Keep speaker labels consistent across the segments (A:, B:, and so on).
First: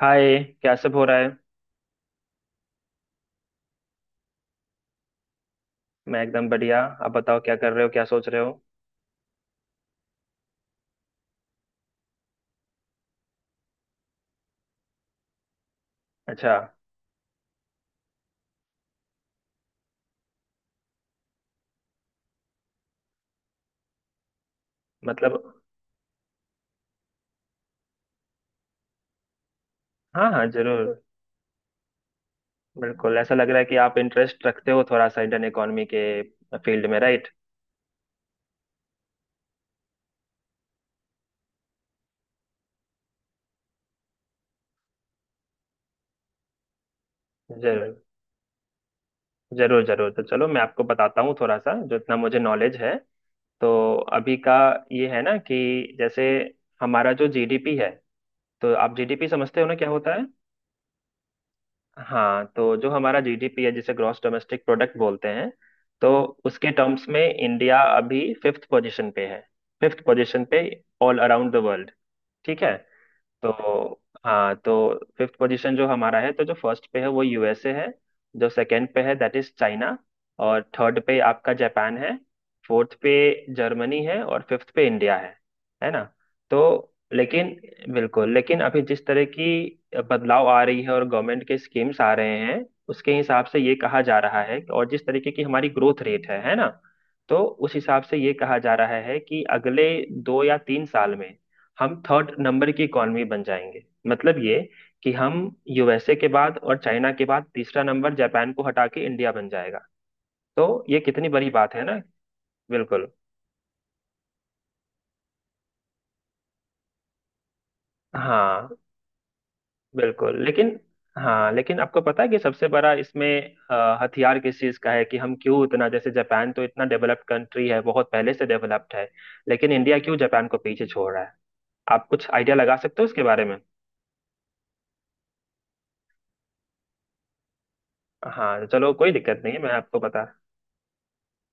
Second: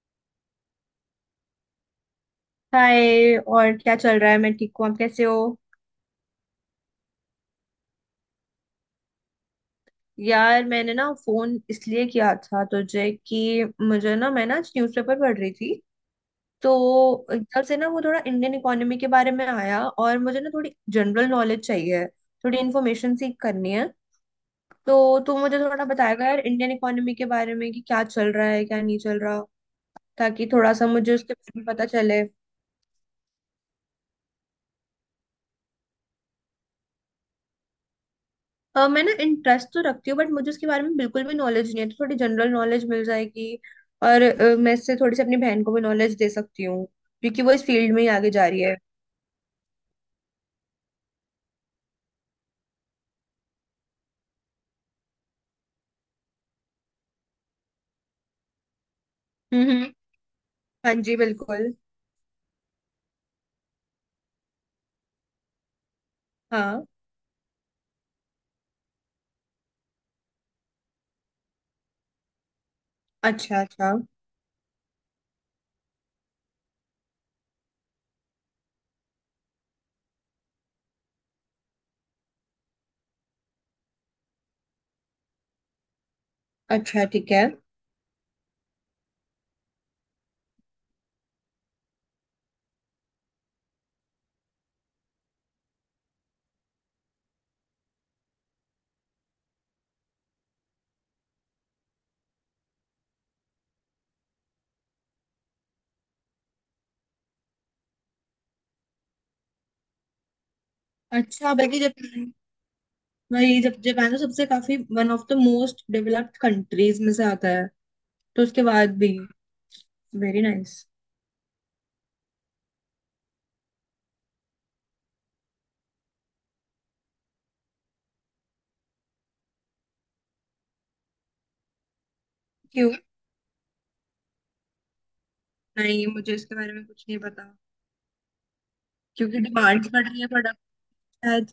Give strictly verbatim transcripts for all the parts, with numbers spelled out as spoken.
A: हाय। क्या सब हो रहा है?
B: हाय और क्या चल रहा है। मैं ठीक हूँ। आप कैसे हो।
A: मैं एकदम बढ़िया। आप बताओ क्या कर रहे हो, क्या सोच रहे हो?
B: यार मैंने ना फोन इसलिए किया था तुझे कि मुझे ना मैं ना न्यूज़पेपर पढ़ रही थी।
A: अच्छा।
B: तो एकदम से ना वो थोड़ा इंडियन इकोनॉमी के बारे में आया और मुझे ना थोड़ी जनरल नॉलेज चाहिए। थोड़ी इन्फॉर्मेशन सीख करनी है। तो तू
A: मतलब।
B: मुझे थोड़ा बताएगा यार इंडियन इकोनॉमी के बारे में कि क्या चल रहा है क्या नहीं चल रहा।
A: हाँ हाँ,
B: ताकि थोड़ा सा
A: जरूर।
B: मुझे उसके बारे में पता चले।
A: बिल्कुल, ऐसा लग रहा है कि आप इंटरेस्ट रखते हो थोड़ा सा इंडियन इकोनॉमी के फील्ड में, राइट?
B: अ, मैं ना इंटरेस्ट तो रखती हूँ बट मुझे उसके बारे में बिल्कुल भी नॉलेज नहीं है तो थोड़ी जनरल नॉलेज मिल जाएगी। और अ, मैं इससे थोड़ी सी अपनी बहन को भी नॉलेज दे सकती हूँ क्योंकि वो इस
A: जरूर
B: फील्ड में ही आगे जा रही है।
A: जरूर जरूर, तो चलो मैं आपको बताता हूँ थोड़ा सा जो इतना मुझे नॉलेज है। तो अभी का ये है ना कि जैसे हमारा जो जीडीपी है। तो आप जीडीपी समझते हो ना क्या
B: हम्म।
A: होता है?
B: हाँ जी बिल्कुल।
A: हाँ, तो जो हमारा जीडीपी है जिसे ग्रॉस डोमेस्टिक प्रोडक्ट बोलते हैं, तो उसके
B: हाँ।
A: टर्म्स में इंडिया अभी फिफ्थ पोजीशन पे है। फिफ्थ पोजीशन पे, ऑल अराउंड द वर्ल्ड। ठीक है? तो
B: अच्छा अच्छा।
A: हाँ, तो फिफ्थ पोजीशन जो हमारा है, तो जो फर्स्ट पे है वो यूएसए है। जो सेकंड पे है, दैट इज चाइना। और थर्ड पे आपका जापान है। फोर्थ पे जर्मनी है, और फिफ्थ पे इंडिया है। है ना? तो
B: अच्छा ठीक है।
A: लेकिन, बिल्कुल, लेकिन अभी जिस तरह की बदलाव आ रही है और गवर्नमेंट के स्कीम्स आ रहे हैं उसके हिसाब से ये कहा जा रहा है, और जिस तरीके की हमारी ग्रोथ रेट है है ना? तो उस हिसाब से ये कहा जा रहा है कि अगले दो या तीन साल में हम थर्ड नंबर की इकोनॉमी बन जाएंगे। मतलब ये कि हम यूएसए के बाद और चाइना के बाद तीसरा नंबर जापान को हटा के इंडिया बन जाएगा। तो ये कितनी बड़ी
B: अच्छा
A: बात
B: बल्कि
A: है ना।
B: जापान,
A: बिल्कुल।
B: वही जब जापान तो सबसे काफी one of the most developed countries में से आता है। तो उसके
A: हाँ,
B: बाद भी।
A: बिल्कुल,
B: वेरी
A: लेकिन
B: नाइस।
A: हाँ, लेकिन आपको पता है कि सबसे बड़ा इसमें अ, हथियार किस चीज़ का है कि हम क्यों इतना जैसे जापान तो इतना डेवलप्ड कंट्री है, बहुत पहले से डेवलप्ड है, लेकिन इंडिया क्यों जापान को पीछे छोड़ रहा है? आप कुछ आइडिया लगा
B: क्यों?
A: सकते हो इसके बारे में?
B: नहीं मुझे इसके बारे में कुछ नहीं पता।
A: हाँ चलो, कोई
B: क्योंकि
A: दिक्कत नहीं है, मैं
B: डिमांड
A: आपको
B: बढ़ रही
A: बता।
B: है प्रोडक्ट शायद।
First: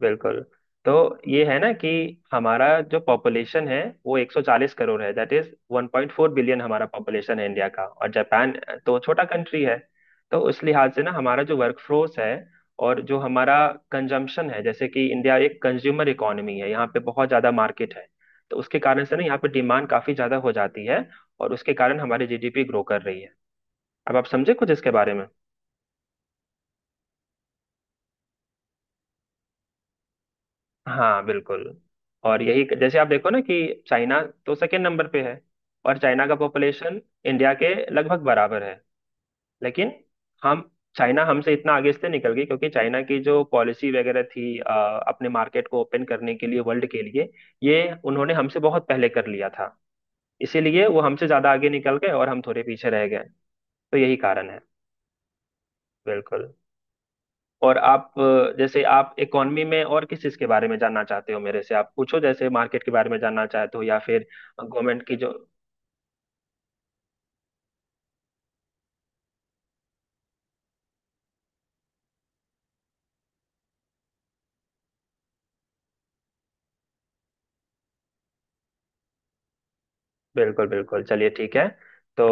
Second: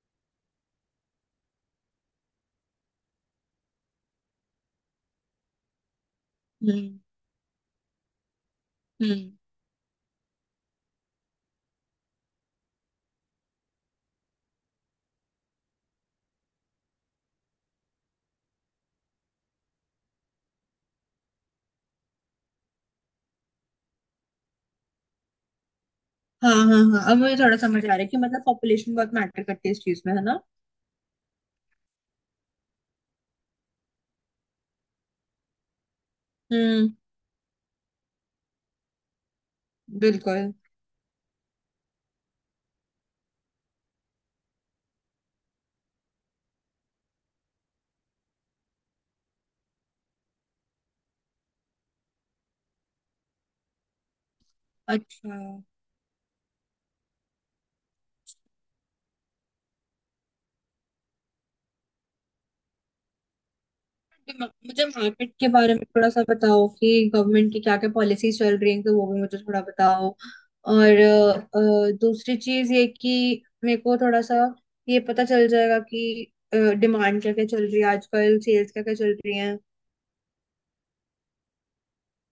A: बिल्कुल। तो ये है ना कि हमारा जो पॉपुलेशन है वो 140 करोड़ है, दैट इज 1.4 बिलियन हमारा
B: हम्म
A: पॉपुलेशन है इंडिया का, और जापान तो छोटा
B: हम्म।
A: कंट्री है। तो उस लिहाज से ना हमारा जो वर्कफोर्स है, और जो हमारा कंजम्पशन है, जैसे कि इंडिया एक कंज्यूमर इकोनॉमी है, यहाँ पे बहुत ज्यादा मार्केट है। तो उसके कारण से ना यहाँ पे डिमांड काफी ज्यादा हो जाती है, और उसके कारण हमारी जीडीपी ग्रो कर रही है। अब आप समझे कुछ इसके बारे में?
B: हाँ हाँ। हाँ अब मुझे थोड़ा समझ आ रहा है कि मतलब पॉपुलेशन बहुत मैटर करती है इस चीज में, है ना।
A: हाँ बिल्कुल। और यही जैसे आप देखो ना कि चाइना तो सेकेंड नंबर पे है, और चाइना का
B: हम्म।
A: पॉपुलेशन इंडिया के लगभग बराबर है। लेकिन
B: बिल्कुल।
A: हम चाइना हमसे इतना आगे इसलिए निकल गई, क्योंकि चाइना की जो पॉलिसी वगैरह थी अ, अपने मार्केट को ओपन करने के लिए वर्ल्ड के लिए, ये उन्होंने हमसे बहुत पहले कर लिया था। इसीलिए वो हमसे ज्यादा आगे निकल गए और हम थोड़े पीछे रह गए। तो यही कारण है।
B: अच्छा
A: बिल्कुल। और आप अ, जैसे आप इकोनॉमी में और किस चीज के बारे में जानना चाहते हो, मेरे से आप पूछो, जैसे मार्केट के बारे में जानना चाहते हो या फिर
B: तो म- मुझे
A: गवर्नमेंट की जो।
B: मार्केट के बारे में थोड़ा सा बताओ कि गवर्नमेंट की क्या क्या पॉलिसीज चल रही हैं तो वो भी मुझे थोड़ा बताओ। और अ, अ, दूसरी चीज ये कि मेरे को थोड़ा सा ये पता चल जाएगा कि डिमांड क्या क्या चल रही है आजकल, सेल्स क्या क्या चल रही है।
A: बिल्कुल बिल्कुल, चलिए ठीक है। तो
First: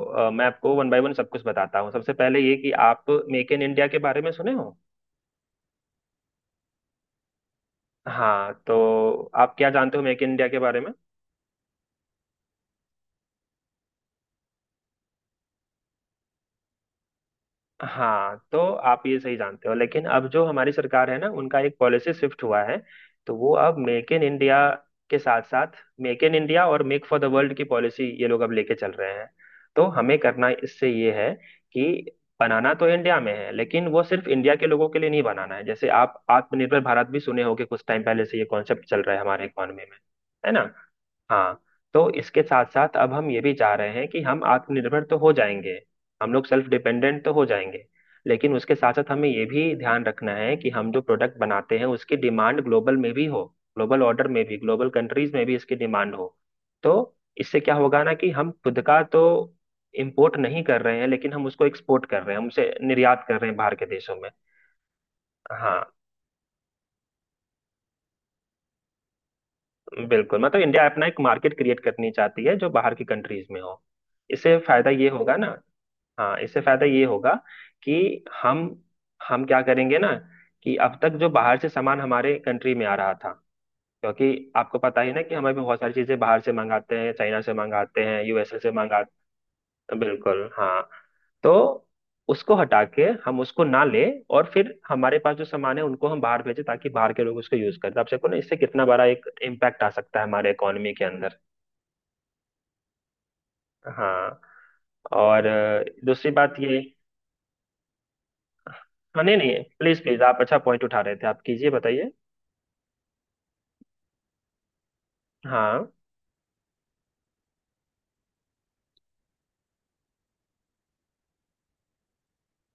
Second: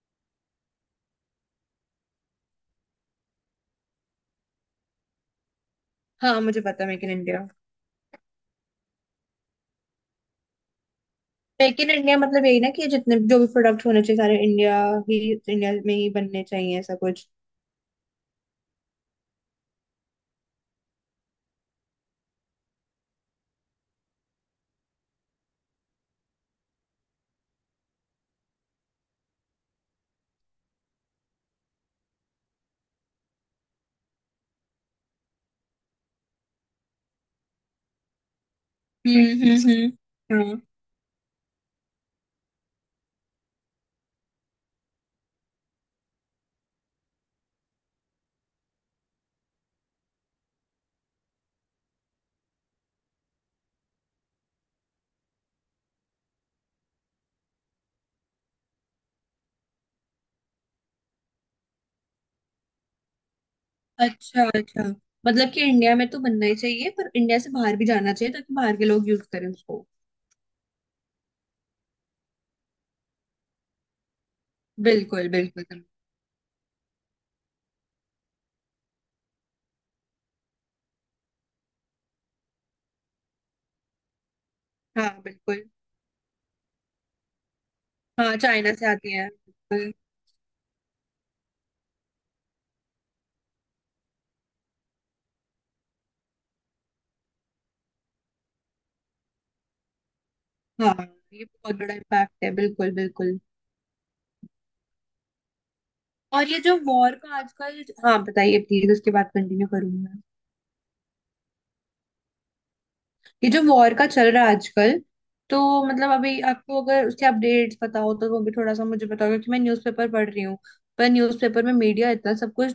A: अ, मैं आपको वन बाय वन सब कुछ बताता हूँ। सबसे पहले ये कि आप मेक इन इंडिया के बारे में सुने हो।
B: हाँ मुझे पता है मेक इन इंडिया।
A: हाँ, तो आप क्या जानते हो मेक इन इंडिया के बारे में?
B: मेक इन इंडिया मतलब यही ना कि जितने जो भी प्रोडक्ट होने चाहिए सारे इंडिया ही इंडिया में ही बनने चाहिए, ऐसा कुछ।
A: हाँ तो आप ये सही जानते हो, लेकिन अब जो हमारी सरकार है ना, उनका एक पॉलिसी शिफ्ट हुआ है। तो वो अब मेक इन इंडिया के साथ साथ मेक इन इंडिया और मेक फॉर द वर्ल्ड की पॉलिसी ये लोग अब लेके चल रहे हैं। तो हमें करना इससे ये है कि बनाना तो इंडिया में है, लेकिन वो सिर्फ इंडिया के लोगों के लिए नहीं बनाना है। जैसे आप आत्मनिर्भर भारत भी सुने होंगे, कुछ टाइम पहले से ये कॉन्सेप्ट चल रहा है
B: हम्म
A: हमारे इकोनॉमी
B: हम्म
A: में, है
B: हम्म,
A: ना? हाँ। तो इसके साथ साथ अब हम ये भी चाह रहे हैं कि हम आत्मनिर्भर तो हो जाएंगे, हम लोग सेल्फ डिपेंडेंट तो हो जाएंगे, लेकिन उसके साथ साथ हमें ये भी ध्यान रखना है कि हम जो प्रोडक्ट बनाते हैं उसकी डिमांड ग्लोबल में भी हो, ग्लोबल ऑर्डर में भी, ग्लोबल कंट्रीज में भी इसकी डिमांड हो। तो इससे क्या होगा ना कि हम खुद का तो इम्पोर्ट नहीं कर रहे हैं, लेकिन हम उसको एक्सपोर्ट कर रहे हैं, हम उसे निर्यात कर रहे हैं बाहर के
B: हाँ
A: देशों में।
B: अच्छा अच्छा। मतलब कि
A: हाँ
B: इंडिया में तो बनना ही चाहिए पर इंडिया से बाहर भी जाना चाहिए ताकि बाहर के लोग यूज करें उसको।
A: बिल्कुल, मतलब इंडिया अपना एक मार्केट क्रिएट करनी चाहती है जो बाहर की कंट्रीज में हो। इससे फायदा ये
B: बिल्कुल
A: होगा ना।
B: बिल्कुल।
A: हाँ, इससे फायदा ये होगा कि हम हम क्या करेंगे ना कि अब तक जो बाहर से सामान हमारे कंट्री में आ रहा था, क्योंकि आपको पता
B: हाँ
A: ही ना कि हमें भी
B: बिल्कुल।
A: बहुत सारी चीजें बाहर से मंगाते हैं, चाइना से मंगाते हैं,
B: हाँ
A: यूएसए से
B: चाइना से
A: मंगा।
B: आती है बिल्कुल।
A: बिल्कुल हाँ। तो उसको हटा के हम उसको ना ले, और फिर हमारे पास जो सामान है उनको हम बाहर भेजें ताकि बाहर के लोग उसको यूज करें। तो आप देखो ना इससे कितना बड़ा एक इम्पैक्ट आ सकता है हमारे इकोनॉमी
B: हाँ
A: के अंदर।
B: ये बहुत बड़ा इम्पैक्ट है बिल्कुल बिल्कुल।
A: हाँ, और अ, दूसरी
B: और
A: बात
B: ये जो
A: ये।
B: वॉर का आजकल, हाँ बताइए प्लीज, उसके
A: हाँ
B: बाद
A: नहीं नहीं,
B: कंटिन्यू करूंगी
A: प्लीज
B: मैं।
A: प्लीज, आप अच्छा पॉइंट उठा रहे थे, आप कीजिए, बताइए।
B: ये जो वॉर का चल रहा है आजकल, तो
A: हाँ
B: मतलब अभी आपको अगर उसके अपडेट्स पता हो तो वो भी थोड़ा सा मुझे बताओ क्योंकि मैं न्यूज़पेपर पढ़ रही हूँ। पर न्यूज़पेपर में मीडिया इतना सब कुछ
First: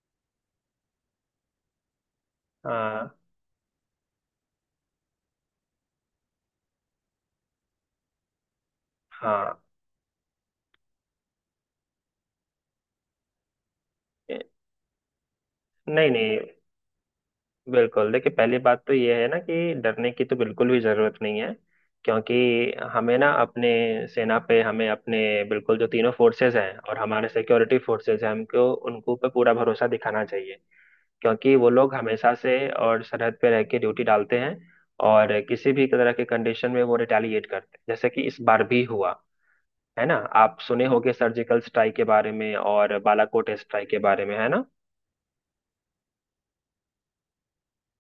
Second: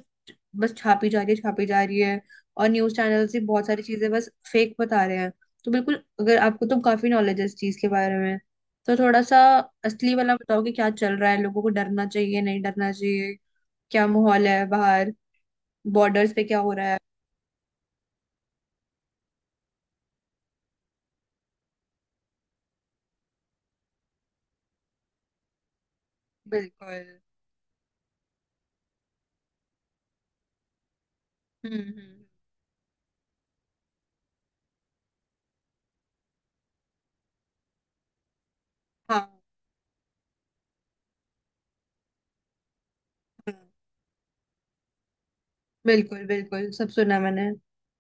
B: बस छापी जा रही है छापी जा रही है। और न्यूज
A: हाँ
B: चैनल्स भी बहुत सारी चीजें बस फेक बता रहे हैं। तो बिल्कुल अगर आपको तो काफी नॉलेज है इस चीज के बारे में, तो थोड़ा सा
A: हाँ।
B: असली वाला बताओ कि क्या चल रहा है, लोगों को डरना चाहिए नहीं डरना चाहिए। क्या
A: ए,
B: माहौल है बाहर?
A: नहीं
B: बॉर्डर्स
A: नहीं।
B: पे क्या हो रहा है?
A: बिल्कुल, देखिए पहली बात तो ये है ना कि डरने की तो बिल्कुल भी जरूरत नहीं है, क्योंकि हमें ना अपने सेना पे हमें अपने बिल्कुल जो तीनों फोर्सेस हैं और
B: बिल्कुल।
A: हमारे सिक्योरिटी फोर्सेस हैं, हमको उनको पे पूरा भरोसा दिखाना चाहिए। क्योंकि वो
B: हम्म
A: लोग
B: हम्म।
A: हमेशा से और सरहद पे रह के ड्यूटी डालते हैं, और किसी भी तरह के कंडीशन में वो रिटेलिएट करते हैं, जैसे कि इस बार भी हुआ,
B: हाँ
A: है ना? आप सुने होंगे सर्जिकल स्ट्राइक के बारे में, और बालाकोट
B: हाँ,
A: स्ट्राइक के बारे में, है ना?
B: बिल्कुल बिल्कुल सब सुना मैंने।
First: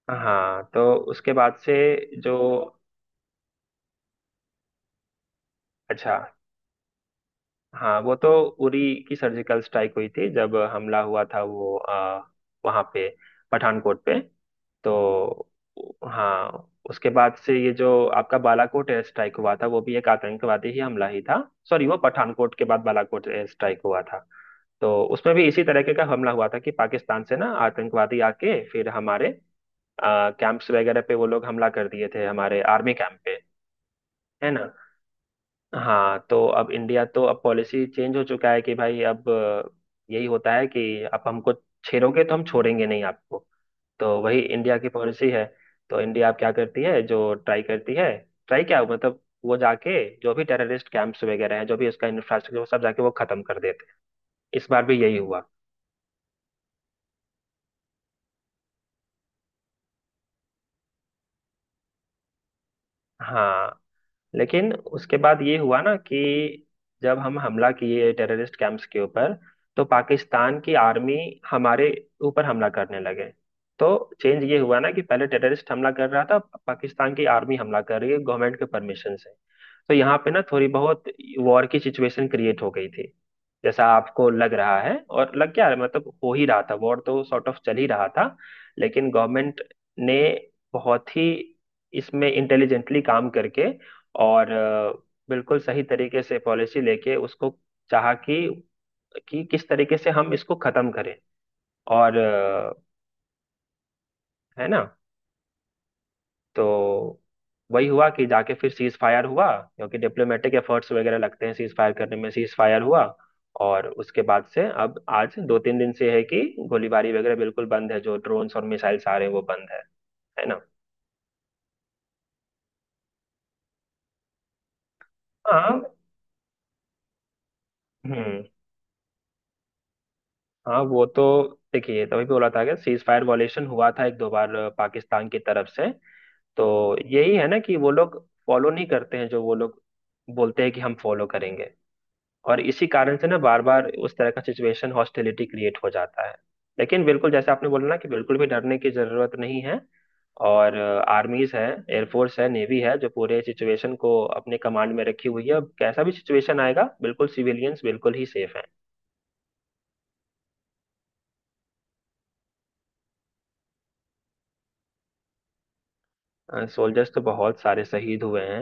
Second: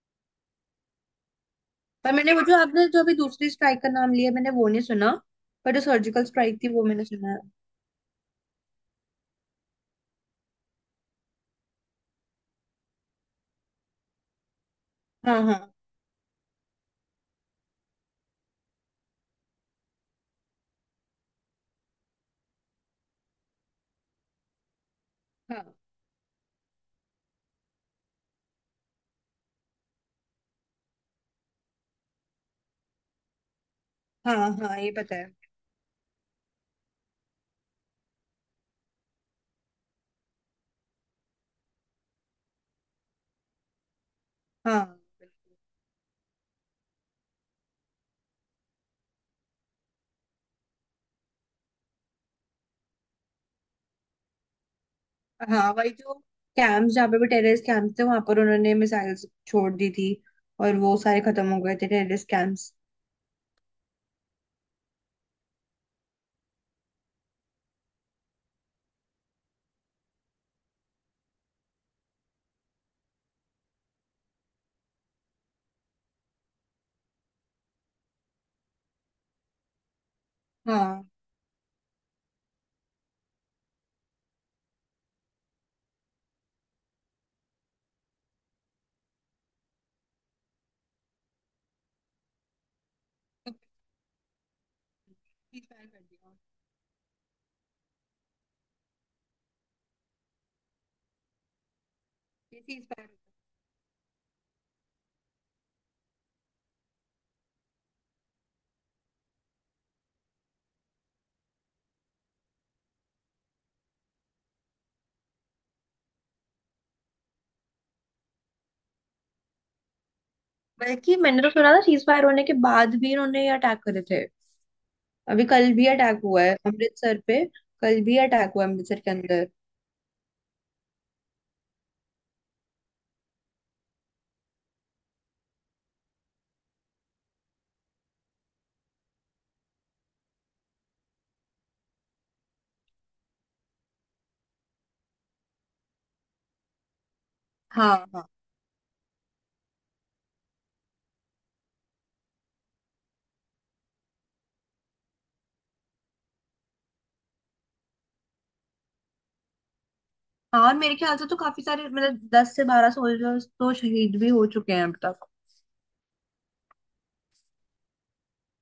A: हाँ, तो उसके बाद से
B: पर मैंने
A: जो।
B: वो जो आपने जो अभी दूसरी स्ट्राइक का नाम लिया मैंने वो नहीं सुना। पर जो
A: अच्छा।
B: सर्जिकल स्ट्राइक थी वो मैंने सुना है।
A: हाँ वो तो उरी की सर्जिकल स्ट्राइक हुई थी, जब हमला हुआ था वो आ, वहां पे, पठानकोट पे।
B: हाँ।
A: तो
B: हाँ
A: हाँ, उसके बाद से ये जो आपका बालाकोट एयर स्ट्राइक हुआ था वो भी एक आतंकवादी ही हमला ही था। सॉरी, वो पठानकोट के बाद बालाकोट एयर स्ट्राइक हुआ था। तो उसमें भी इसी
B: हाँ
A: तरीके का हमला हुआ था कि पाकिस्तान से ना आतंकवादी आके फिर हमारे कैंप्स वगैरह पे वो लोग हमला कर दिए थे, हमारे आर्मी कैंप पे,
B: हाँ
A: है ना?
B: हाँ ये पता है।
A: हाँ, तो अब इंडिया तो अब पॉलिसी चेंज हो चुका है कि भाई, अब अ, यही होता है कि आप हमको छेड़ोगे तो हम छोड़ेंगे नहीं आपको। तो वही इंडिया
B: हाँ
A: की पॉलिसी
B: बिल्कुल।
A: है। तो इंडिया अब क्या करती है जो ट्राई करती है, ट्राई क्या मतलब वो जाके जो भी टेररिस्ट कैंप्स वगैरह हैं, जो भी उसका इंफ्रास्ट्रक्चर, वो सब जाके वो खत्म कर देते हैं। इस बार भी यही हुआ।
B: हाँ वही जो कैंप्स, जहाँ पे भी टेररिस्ट कैंप्स थे वहां पर उन्होंने मिसाइल्स छोड़ दी थी। और वो सारे खत्म हो गए थे टेररिस्ट कैंप्स।
A: हाँ, लेकिन उसके बाद ये हुआ ना कि जब हम हमला किए टेररिस्ट कैंप्स के ऊपर, तो पाकिस्तान की आर्मी हमारे ऊपर हमला करने लगे। तो चेंज ये हुआ ना कि पहले टेररिस्ट हमला कर रहा था, पाकिस्तान की आर्मी हमला कर रही है गवर्नमेंट के परमिशन से। तो यहाँ पे ना थोड़ी बहुत
B: हाँ
A: वॉर की सिचुएशन क्रिएट हो गई थी, जैसा आपको लग रहा है, और लग क्या रहा है, मतलब हो ही रहा था, वॉर तो सॉर्ट ऑफ चल ही रहा था। लेकिन गवर्नमेंट ने बहुत ही इसमें इंटेलिजेंटली काम करके, और अ, बिल्कुल
B: सीज
A: सही
B: फायर कर
A: तरीके
B: दिया।
A: से पॉलिसी लेके उसको चाहा कि कि किस तरीके से हम इसको खत्म करें, और
B: ये
A: अ,
B: सीज फायर।
A: है ना? तो वही हुआ कि जाके फिर सीज फायर हुआ, क्योंकि डिप्लोमेटिक एफर्ट्स वगैरह लगते हैं सीज फायर करने में, सीज फायर हुआ, और उसके बाद से अब आज दो तीन दिन से है कि गोलीबारी वगैरह बिल्कुल बंद है, जो ड्रोन्स और मिसाइल्स आ रहे हैं वो बंद है है ना?
B: बल्कि मैंने तो सुना था सीज फायर होने के बाद भी इन्होंने ये अटैक करे थे। अभी कल
A: हाँ।
B: भी अटैक हुआ है अमृतसर पे। कल भी
A: हम्म।
B: अटैक हुआ है अमृतसर के अंदर।
A: हाँ वो तो, देखिए, तभी बोला था कि सीज फायर वॉलेशन हुआ था एक दो बार अ, पाकिस्तान की तरफ से। तो यही है ना कि वो लोग फॉलो नहीं करते हैं, जो वो लोग बोलते हैं कि हम फॉलो करेंगे। और इसी कारण से ना बार बार उस तरह का सिचुएशन हॉस्टिलिटी क्रिएट हो जाता है। लेकिन बिल्कुल, जैसे आपने बोला
B: हाँ।
A: ना कि
B: हाँ।
A: बिल्कुल भी डरने की जरूरत नहीं है, और आर्मीज है, एयरफोर्स है, नेवी है जो पूरे सिचुएशन को अपने कमांड में रखी हुई है, अब कैसा भी सिचुएशन आएगा बिल्कुल सिविलियंस बिल्कुल ही सेफ
B: हाँ। और मेरे ख्याल से तो काफी सारे मतलब दस से बारह सोल्जर्स तो शहीद भी हो चुके हैं अब तक।
A: हैं। सोल्जर्स तो बहुत सारे शहीद हुए हैं,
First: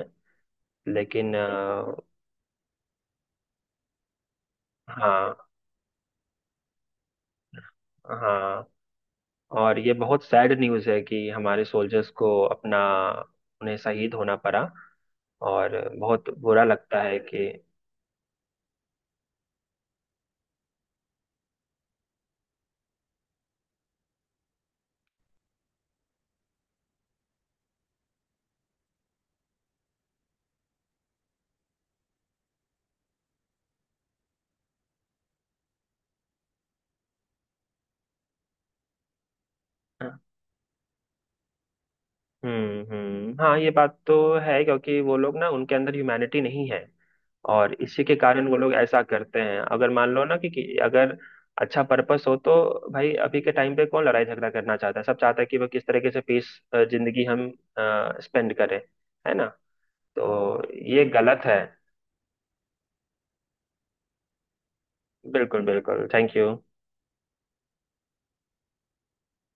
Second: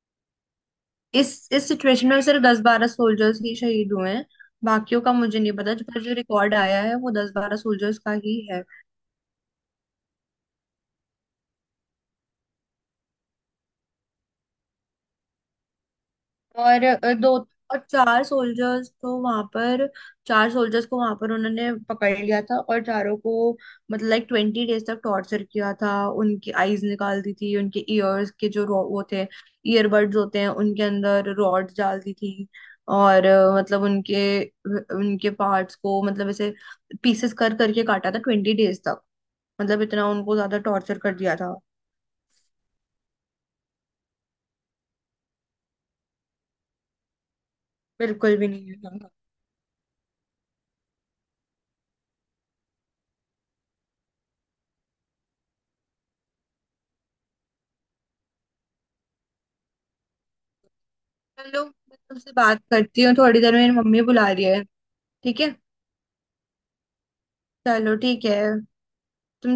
B: इस
A: लेकिन
B: इस
A: अ,
B: सिचुएशन में सिर्फ दस बारह सोल्जर्स ही शहीद हुए हैं। बाकियों का
A: हाँ
B: मुझे नहीं पता पर जो रिकॉर्ड आया है वो दस बारह सोल्जर्स का ही है।
A: हाँ। और ये बहुत सैड न्यूज़ है कि हमारे सोल्जर्स को अपना उन्हें शहीद होना पड़ा, और बहुत बुरा
B: और
A: लगता
B: अ,
A: है
B: दो
A: कि।
B: और चार सोल्जर्स को वहां पर, चार सोल्जर्स को वहां पर उन्होंने पकड़ लिया था और चारों को मतलब लाइक ट्वेंटी डेज तक टॉर्चर किया था। उनकी आईज निकाल दी थी। उनके ईयर्स के जो रो- वो थे, ईयरबड्स होते हैं, उनके अंदर रॉड्स डाल दी थी। और अ, मतलब उनके उनके पार्ट्स को मतलब ऐसे पीसेस कर करके काटा था ट्वेंटी डेज तक। मतलब इतना उनको ज्यादा टॉर्चर कर दिया था।
A: हम्म हम्म, हाँ, ये बात तो है, क्योंकि वो लोग ना उनके अंदर ह्यूमैनिटी नहीं है, और इसी के
B: बिल्कुल
A: कारण
B: भी
A: वो
B: नहीं
A: लोग ऐसा
B: है।
A: करते हैं। अगर मान लो ना कि, कि अगर अच्छा पर्पस हो, तो भाई अभी के टाइम पे कौन लड़ाई झगड़ा करना चाहता है, सब चाहता है कि वो किस तरीके से पीस जिंदगी हम स्पेंड करें, है ना? तो ये गलत है।
B: चलो मैं तुमसे बात करती हूँ, थोड़ी देर में मेरी मम्मी बुला रही है। ठीक है।
A: बिल्कुल बिल्कुल, थैंक यू।
B: चलो ठीक है। तुम